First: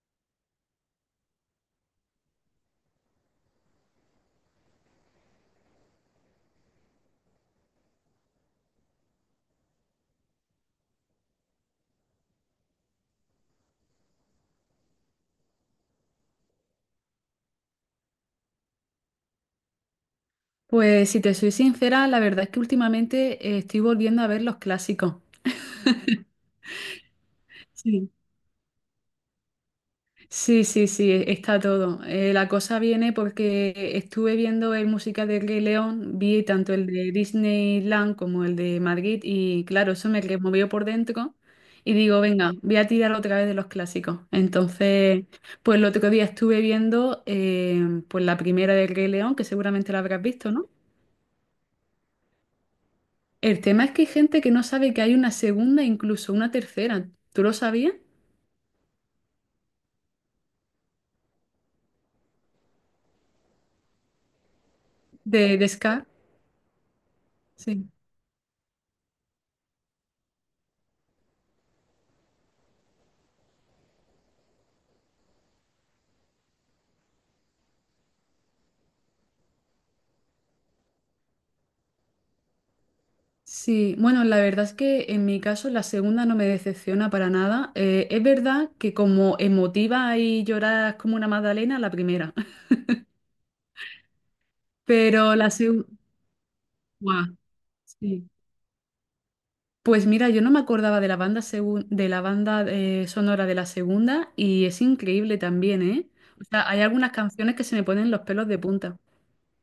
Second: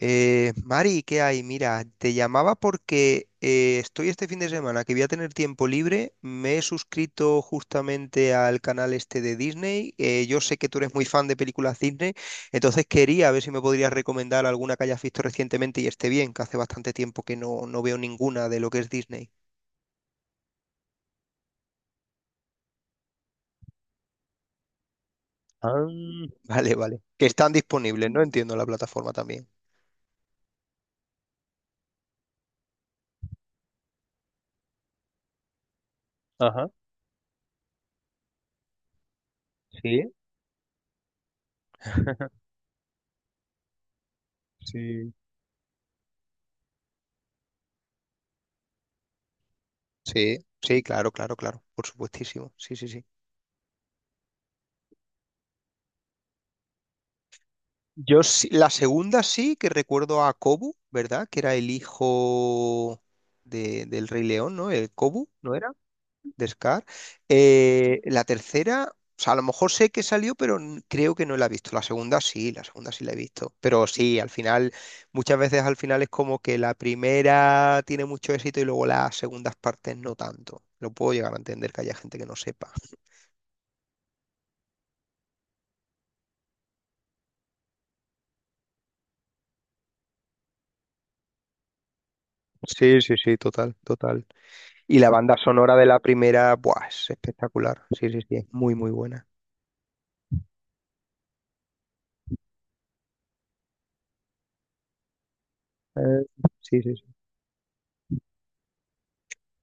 Mari, ¿qué hay? Mira, te llamaba porque estoy este fin de semana que voy a tener tiempo libre. Me he suscrito justamente al canal este de Disney. Yo sé que tú eres muy fan de películas Disney, entonces quería ver si me podrías recomendar alguna que hayas visto recientemente y esté bien, que hace bastante tiempo que no veo ninguna de lo que es Disney. Pues si te soy sincera, la verdad es que últimamente estoy volviendo a ver los clásicos. Ah. Vale, vale. Que están disponibles, Sí. ¿no? Entiendo la plataforma también. Sí, sí, sí, está todo. La cosa viene porque estuve viendo el musical de Rey León, vi Ajá, tanto el de Disneyland como el de Madrid y claro, eso sí. me removió por dentro y digo, venga, voy a tirar otra vez de los clásicos. Sí. Entonces, pues el otro día estuve viendo pues la primera del Rey León, que seguramente la habrás Sí, visto, ¿no? sí, claro, claro, claro, por supuestísimo. Sí, sí, sí. El tema es que hay gente que no sabe que hay una segunda, incluso una tercera. ¿Tú lo sabías? La segunda sí que recuerdo a Kobu, ¿verdad? Que era el hijo del Rey León, ¿no? El Kobu, ¿no De era? Scar. De Scar. Sí. La tercera, o sea, a lo mejor sé que salió, pero creo que no la he visto. La segunda sí, la segunda sí la he visto. Pero sí, al final, muchas veces al final es como que la primera tiene mucho éxito y luego las segundas partes no tanto. Lo puedo llegar a entender que haya gente que no sepa. Sí, bueno, la verdad es que en mi caso la segunda no me decepciona para nada. Es verdad que como emotiva y lloras como una magdalena, la primera. Sí, sí, sí, total, total. Y la Pero banda la sonora de segunda... la primera, buah, es espectacular. Sí, sí, Sí. sí, es muy, muy buena. Pues mira, yo no me acordaba de la banda, de la banda sonora de la segunda y es increíble también, ¿eh? Eh, O sea, hay sí, sí, sí. algunas canciones que se me ponen los pelos de punta.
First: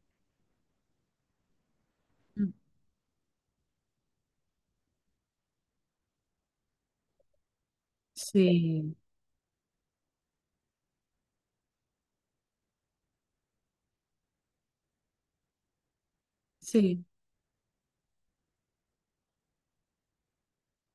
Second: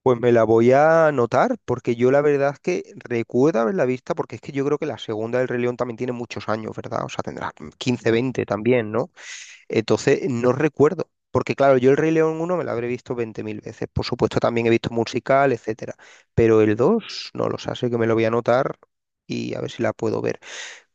Pues me la voy a anotar, porque yo la Mm. verdad es que recuerdo haberla vista, porque es que yo creo que la segunda del Rey León también tiene muchos años, ¿verdad? O sea, tendrá 15 20 también, Sí, ¿no? Entonces, no recuerdo. Porque claro, yo el Rey León uno me la habré visto 20.000 veces. Por supuesto, también he visto musical, etcétera. Pero el sí. 2 no lo sé, así que me lo voy a anotar y a ver si la puedo ver.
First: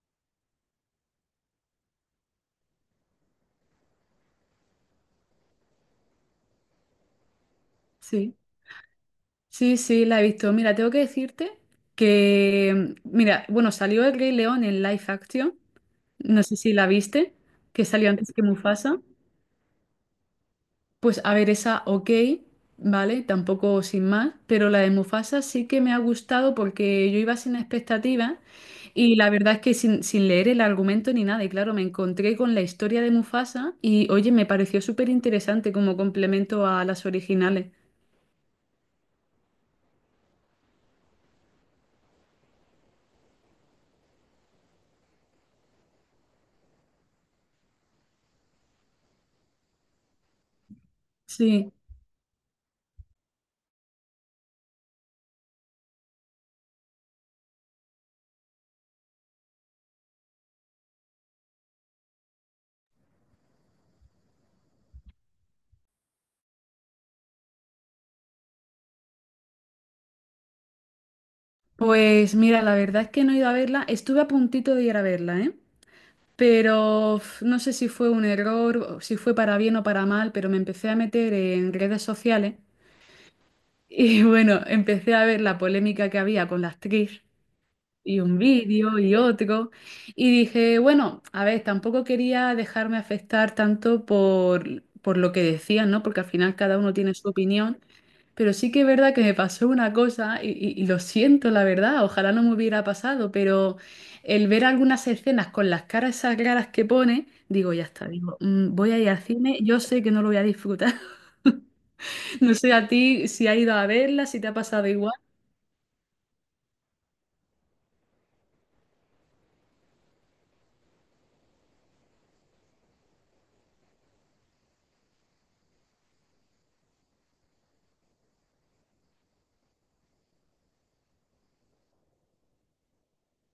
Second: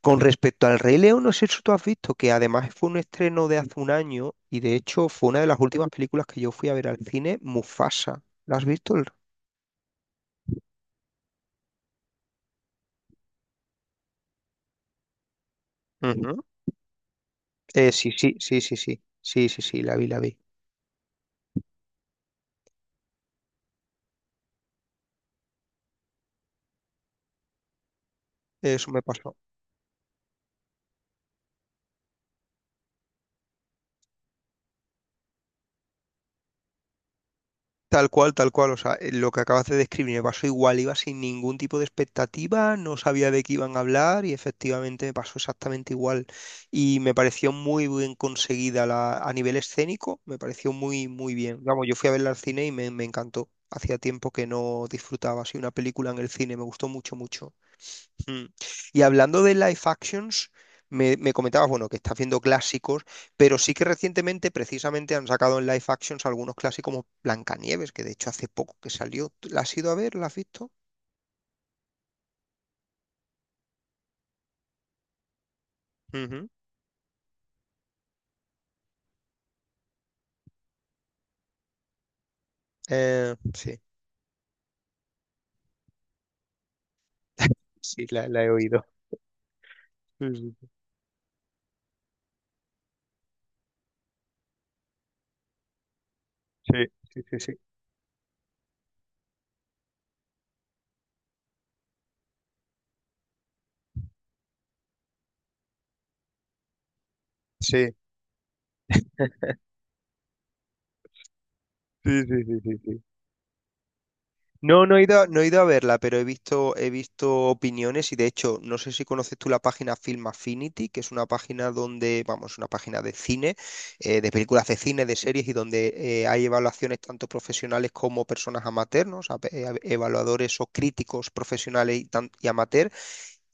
Con respecto al Rey León, no sé si tú has visto que además fue un estreno de hace un año y de hecho fue una de las últimas películas que yo fui a ver al cine, Mufasa. Sí, ¿La has visto? Sí, sí, la he visto. Mira, tengo que decirte que, mira, bueno, salió el Rey León en live action, Ujú. no sé si la viste, que salió Sí, antes sí, que sí, sí, Mufasa. sí, sí, sí, sí, la vi, la vi. Pues a ver, esa ok, ¿vale? Tampoco sin más, pero la de Mufasa sí que me ha gustado porque yo iba sin expectativas Eso me y la pasó. verdad es que sin, sin leer el argumento ni nada, y claro, me encontré con la historia de Mufasa y oye, me pareció súper interesante como complemento a las originales. Tal cual, tal cual. O sea, lo que acabas de describir me pasó igual. Iba sin ningún tipo de expectativa, no sabía de qué iban a hablar y efectivamente me pasó exactamente igual. Y me pareció muy bien conseguida a nivel escénico, me pareció muy, muy bien. Sí. Vamos, yo fui a verla al cine y me encantó. Hacía tiempo que no disfrutaba así una película en el cine, me gustó mucho, mucho. Mm. Y hablando de live actions, me comentabas, bueno, que estás viendo clásicos, pero sí que recientemente precisamente han sacado en live actions algunos clásicos como Blancanieves, que de hecho hace poco que salió. ¿La has ido a ver? ¿La has visto? Pues mira, la verdad es que no he ido a verla. Estuve a puntito de ir a verla, ¿eh? Ujú. Pero uf, no sé si fue un error, o si fue para bien o para mal, pero me empecé a meter en redes sociales Sí, y bueno, empecé a ver la polémica que había con la actriz sí, y la, un la he oído. vídeo y otro. Y Sí, dije, bueno, a ver, tampoco quería dejarme afectar tanto por lo que decían, ¿no? Porque al final sí, cada uno tiene sí, su sí, sí, opinión. Pero sí que es verdad que me pasó una cosa y lo siento, la verdad, ojalá no me hubiera pasado, pero el ver algunas escenas con las caras esas raras que pone, digo, ya sí, está, digo, "Mm, voy a ir al cine, yo sé que no lo voy a disfrutar. sí, sí, No sí, sé sí, sí, a sí. ti si has ido a verla, si te ha No, pasado no he igual. ido, no he ido a verla, pero he visto opiniones y de hecho, no sé si conoces tú la página Film Affinity, que es una página donde, vamos, una página de cine, de películas de cine, de series y donde hay evaluaciones tanto profesionales como personas amateurs, ¿no? O sea, evaluadores o críticos profesionales y, y amateur.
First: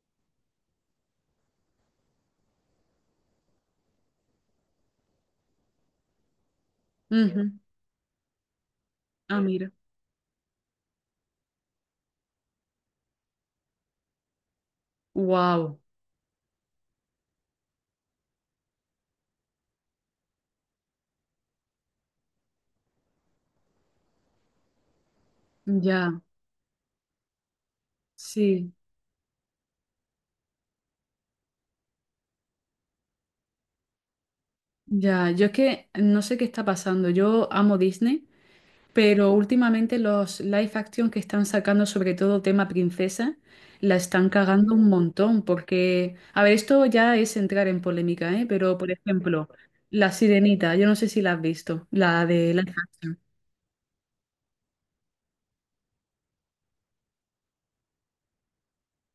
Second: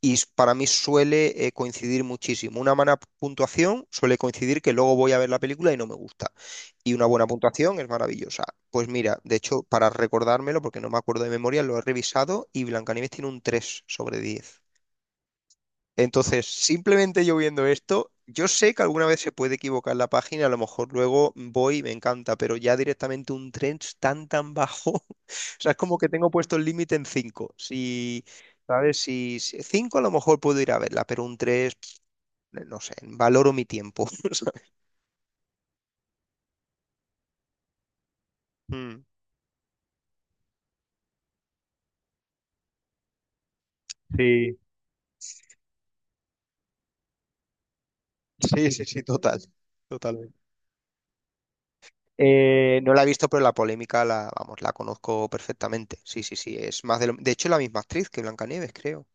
Para mí suele coincidir muchísimo. Una mala puntuación suele coincidir que luego voy a ver la película y no me gusta y una buena Ujú. puntuación es maravillosa. Pues mira, de Ah, hecho, mira. para recordármelo, porque no me acuerdo de memoria, lo he revisado y Blancanieves tiene un 3 sobre 10. Wow. Entonces, simplemente yo viendo esto, yo sé que alguna vez se puede equivocar la página, a lo mejor luego voy y me encanta, pero ya directamente un 3 tan tan bajo, o sea, es como que Ya, tengo puesto el límite en 5. Si, sí, ¿sabes? 5 a lo mejor puedo ir a verla, pero un 3 no sé, valoro mi tiempo. ¿Sabes? ya. Yo es que no sé qué está pasando. Yo amo Disney. Mm. Pero últimamente los live action que están sacando, sobre todo tema princesa, la están Sí, cagando un montón porque, a ver, esto ya es entrar en polémica, ¿eh? sí, Pero, sí, por sí, total, ejemplo, La totalmente. Sirenita, yo no sé si la has visto, la de live No la he action. visto, pero la polémica la, vamos, la conozco perfectamente. Sí, sí, sí, es más de lo... De hecho, es la misma actriz que Blancanieves, creo.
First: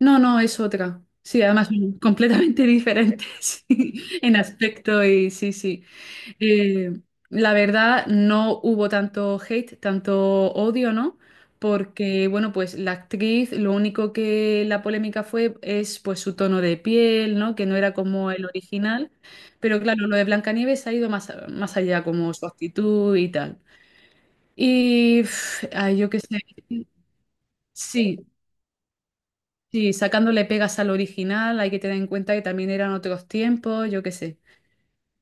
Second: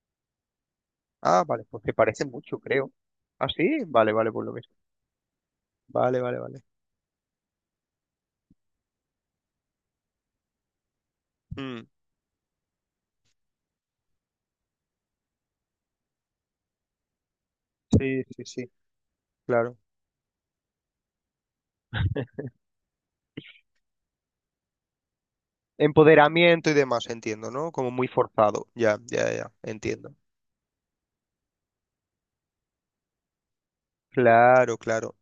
No, no, es otra. Sí, Ah, vale, además pues se son parecen mucho, completamente creo. ¿Ah, diferentes sí? Vale, vale, en por lo mismo. aspecto y sí, sí. Vale, vale, vale. Eh, la verdad, no hubo tanto hate, tanto odio, ¿no? Mm, Porque, bueno, pues la actriz, lo único que la polémica fue es pues su tono de piel, ¿no? Que no era sí, como sí, el sí, original. claro. Pero claro, lo de Blancanieves ha ido más, más allá, como su actitud y tal. Y uf, ay, yo qué sé. Empoderamiento y demás, entiendo, ¿no? Como muy Sí, forzado. Ya, ya, ya, sí, entiendo. sacándole pegas al original, hay que tener en cuenta que también eran otros tiempos, yo qué sé. Claro, claro.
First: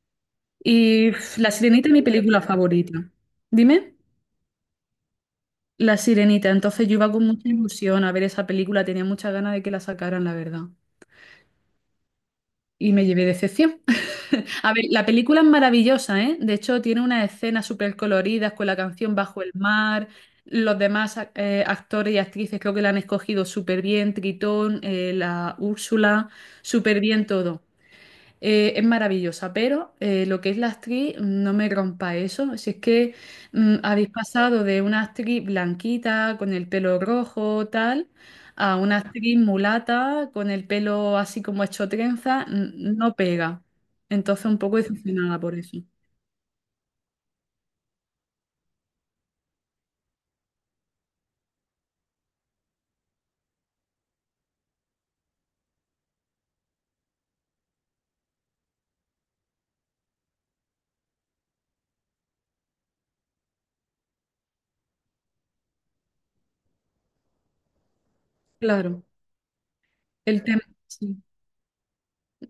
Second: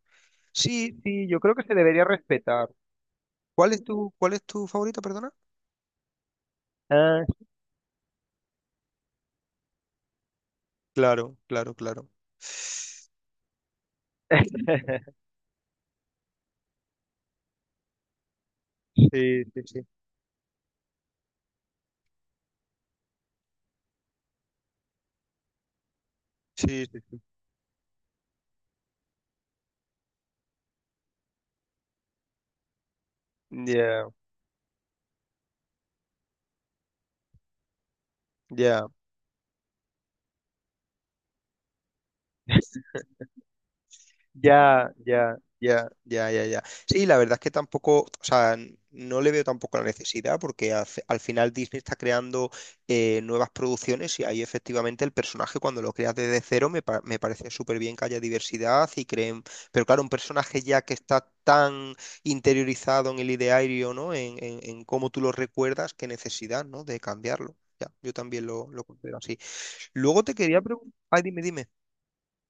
Sí, Y sí, uf, yo La creo que se Sirenita es mi debería película respetar. favorita. ¿Cuál es Dime. tu, cuál es tu favorita, perdona? La Sirenita, entonces yo iba Ah, con mucha ilusión a ver esa película, tenía muchas ganas de que la sacaran, la verdad. claro, claro, claro. Y me llevé decepción. A ver, la película es maravillosa, ¿eh? De hecho, tiene unas escenas súper coloridas con la Sí, canción Bajo el sí, sí. mar. Los demás actores y actrices creo que la han escogido súper bien. Tritón, la Úrsula, Sí, sí, súper sí. bien todo. Es maravillosa, pero lo que es la actriz, no me rompa eso. Si es que mm, Ya, habéis pasado de una actriz blanquita con el pelo rojo, tal, a ya. una actriz mulata con el pelo así como hecho trenza, mm, no pega. Entonces, un poco Ya, ya, decepcionada por eso. ya, ya, ya, ya. Sí, la verdad es que tampoco, o sea, no le veo tampoco la necesidad porque al final Disney está creando nuevas producciones y ahí efectivamente el personaje cuando lo creas desde cero me parece súper bien que haya diversidad y creen, pero claro, un personaje ya que está tan interiorizado en el ideario, ¿no? En cómo tú lo recuerdas, qué necesidad, ¿no? De cambiarlo. Ya, yo también lo Claro, considero así. Luego te el quería tema. preguntar, Sí. ay, dime, dime.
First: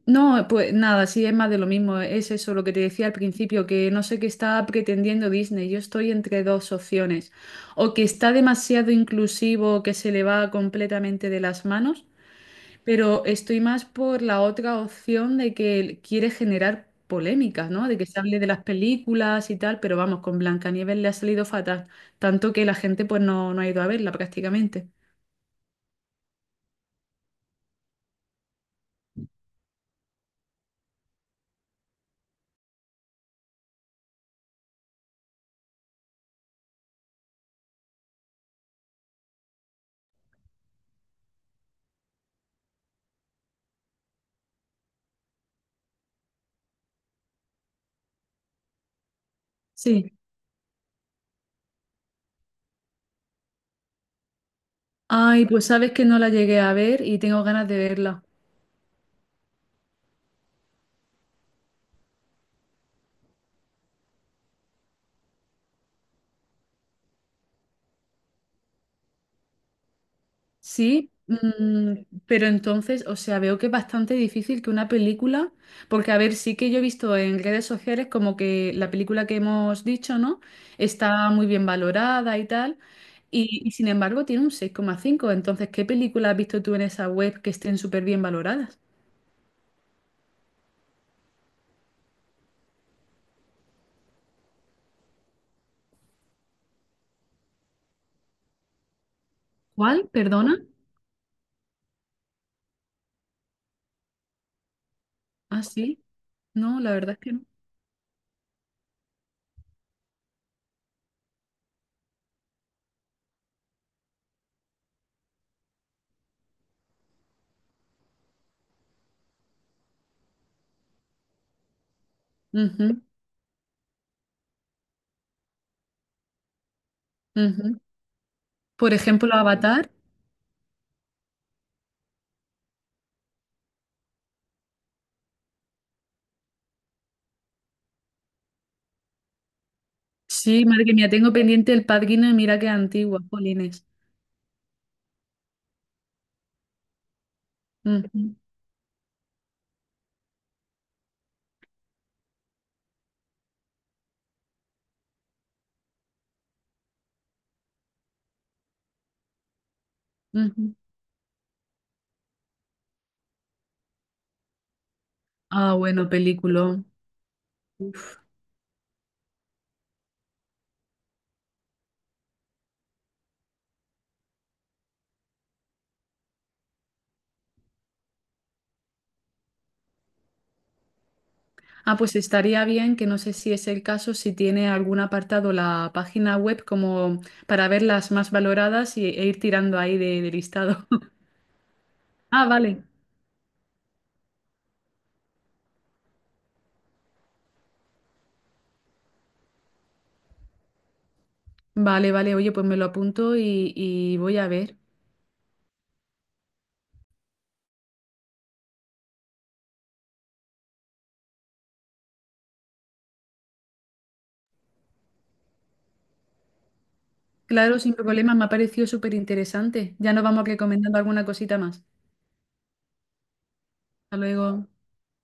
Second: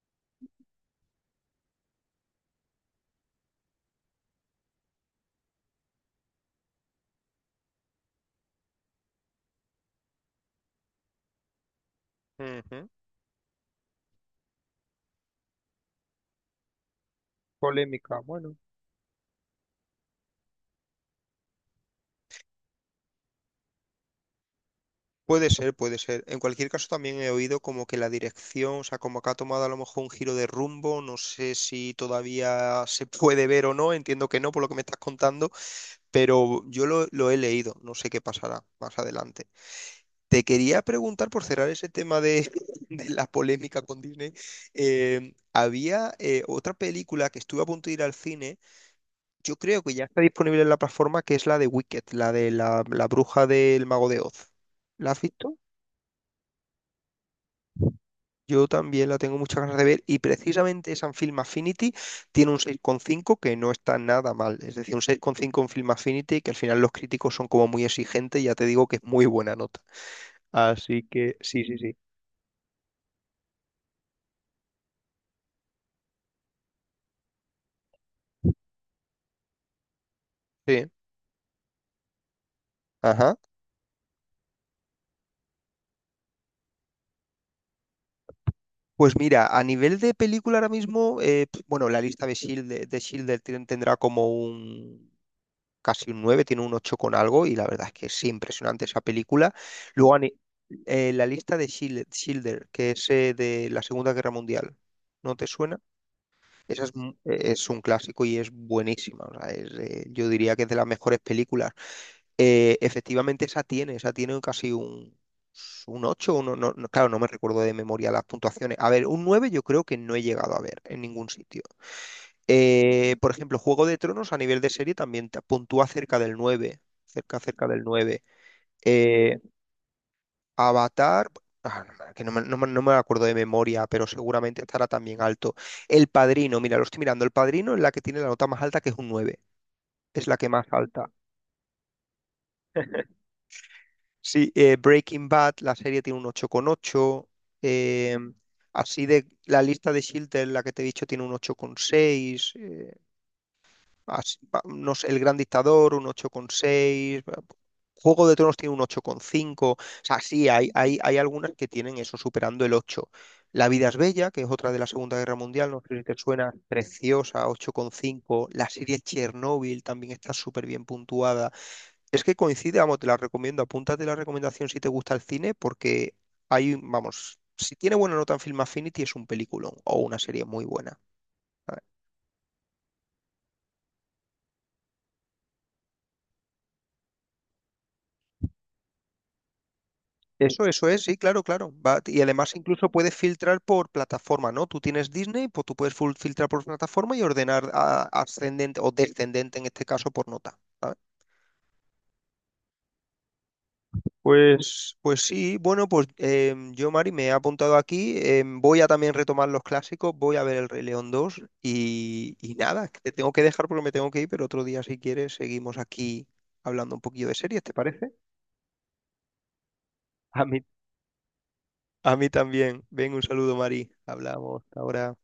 No, pues nada, sí, es más de lo mismo. Es eso lo que te decía al principio, que no sé qué está pretendiendo Disney. Yo estoy entre dos opciones. O que está demasiado inclusivo, que se le va completamente de las manos, Ujú. pero estoy más por la otra opción de que quiere generar polémicas, ¿no? De que Polémica, se hable de bueno. las películas y tal, pero vamos, con Blancanieves le ha salido fatal, tanto que la gente pues no, no ha ido a verla prácticamente. Puede ser, puede ser. En cualquier caso, también he oído como que la dirección, o sea, como que ha tomado a lo mejor un giro de rumbo. No sé si todavía se puede ver o no. Entiendo que no, por lo que me estás contando, pero yo lo he leído. No sé qué pasará más adelante. Te quería preguntar, por cerrar ese tema de, de la polémica con Disney, había otra película que estuve a punto de ir al cine. Yo creo que ya Sí. está disponible en la plataforma que es la de Wicked, la de la bruja del mago de Oz. ¿La has Ay, visto? pues sabes que no la llegué a ver y tengo ganas de verla. Yo también la tengo muchas ganas de ver y precisamente esa en Film Affinity tiene un 6,5 que no está nada mal. Es decir, un seis coma cinco en Film Affinity que al final los críticos son como muy exigentes, ya te digo que es muy buena nota. Así Sí, que sí, sí, mm, sí. pero entonces, o sea, veo que es bastante difícil que una película, porque a ver, sí que yo he visto en redes sociales como que la película que hemos dicho, ¿no? Sí. Está muy bien valorada y tal, Ajá. Y sin embargo tiene un 6,5. Entonces, ¿qué película has visto tú en esa web que estén súper bien valoradas? Pues mira, a nivel de película ahora mismo, bueno, la lista de Shield, de Schindler tendrá como un casi un 9, tiene un 8 con algo y la verdad es que es impresionante esa película. ¿Cuál? Luego ani- ¿Perdona? La lista de Schindler, que es de la Segunda Guerra Mundial, ¿no te Ah, suena? sí. No, Esa la verdad es que no. Es un clásico y es buenísima. O sea, yo diría que es de las mejores películas. Efectivamente esa tiene casi un... Un 8 no, claro, no me recuerdo de memoria las puntuaciones. A ver, un 9 yo creo que no he llegado a ver en ningún sitio. Ujú, Por ejemplo, Juego de Tronos a nivel de serie también te puntúa cerca del 9, cerca, cerca ujú. del 9. Por ejemplo, Eh, Avatar. Avatar, ah, no me- que no me, no me- no me acuerdo de memoria, pero seguramente estará también alto. El Padrino, mira, lo estoy mirando, El Padrino es la que tiene la nota más alta, que es un 9. Es la que Sí, más madre alta. mía, tengo pendiente El Padrino y mira qué antigua, Polines. Sí, Breaking Bad, la serie tiene un 8,8. eh, Así de la lista de Schindler, la que te he dicho, tiene un 8,6. No sé, El Gran Dictador, un 8,6. Juego de Tronos tiene un 8,5. O sea, sí, hay algunas que tienen eso, superando el 8. La vida es bella, que es otra de la Segunda Guerra Mundial, Ah, no sé si bueno, te suena, película. preciosa, 8,5. La serie Chernobyl también está súper bien puntuada. Es que coincide, vamos, te la recomiendo. Apúntate la recomendación si te gusta el cine, porque hay, vamos, si tiene buena nota en Film Affinity es un peliculón o una serie muy buena. Ah, pues estaría bien que no sé si es el caso, si tiene algún apartado la página web como para ver las más valoradas y, e ir tirando ahí de Eso, listado. eso es, sí, claro, claro. Y Ah, además vale. incluso puedes filtrar por plataforma, ¿no? Tú tienes Disney, pues tú puedes filtrar por plataforma y ordenar ascendente o descendente en este caso por nota, ¿sabes? Vale, vale. Oye, pues me lo apunto y voy a ver. Pues sí, bueno, pues yo, Mari, me he apuntado aquí. Voy a también retomar los clásicos, voy a ver El Rey León 2 y nada, que te tengo que dejar porque me tengo que ir, pero otro día, si quieres, seguimos aquí hablando un poquillo de series, ¿te Claro, sin parece? problemas, me ha parecido súper interesante. Ya nos A vamos mí, recomendando alguna cosita más. a mí también. Ven, un saludo, Mari. Hasta Hablamos luego. hasta ahora.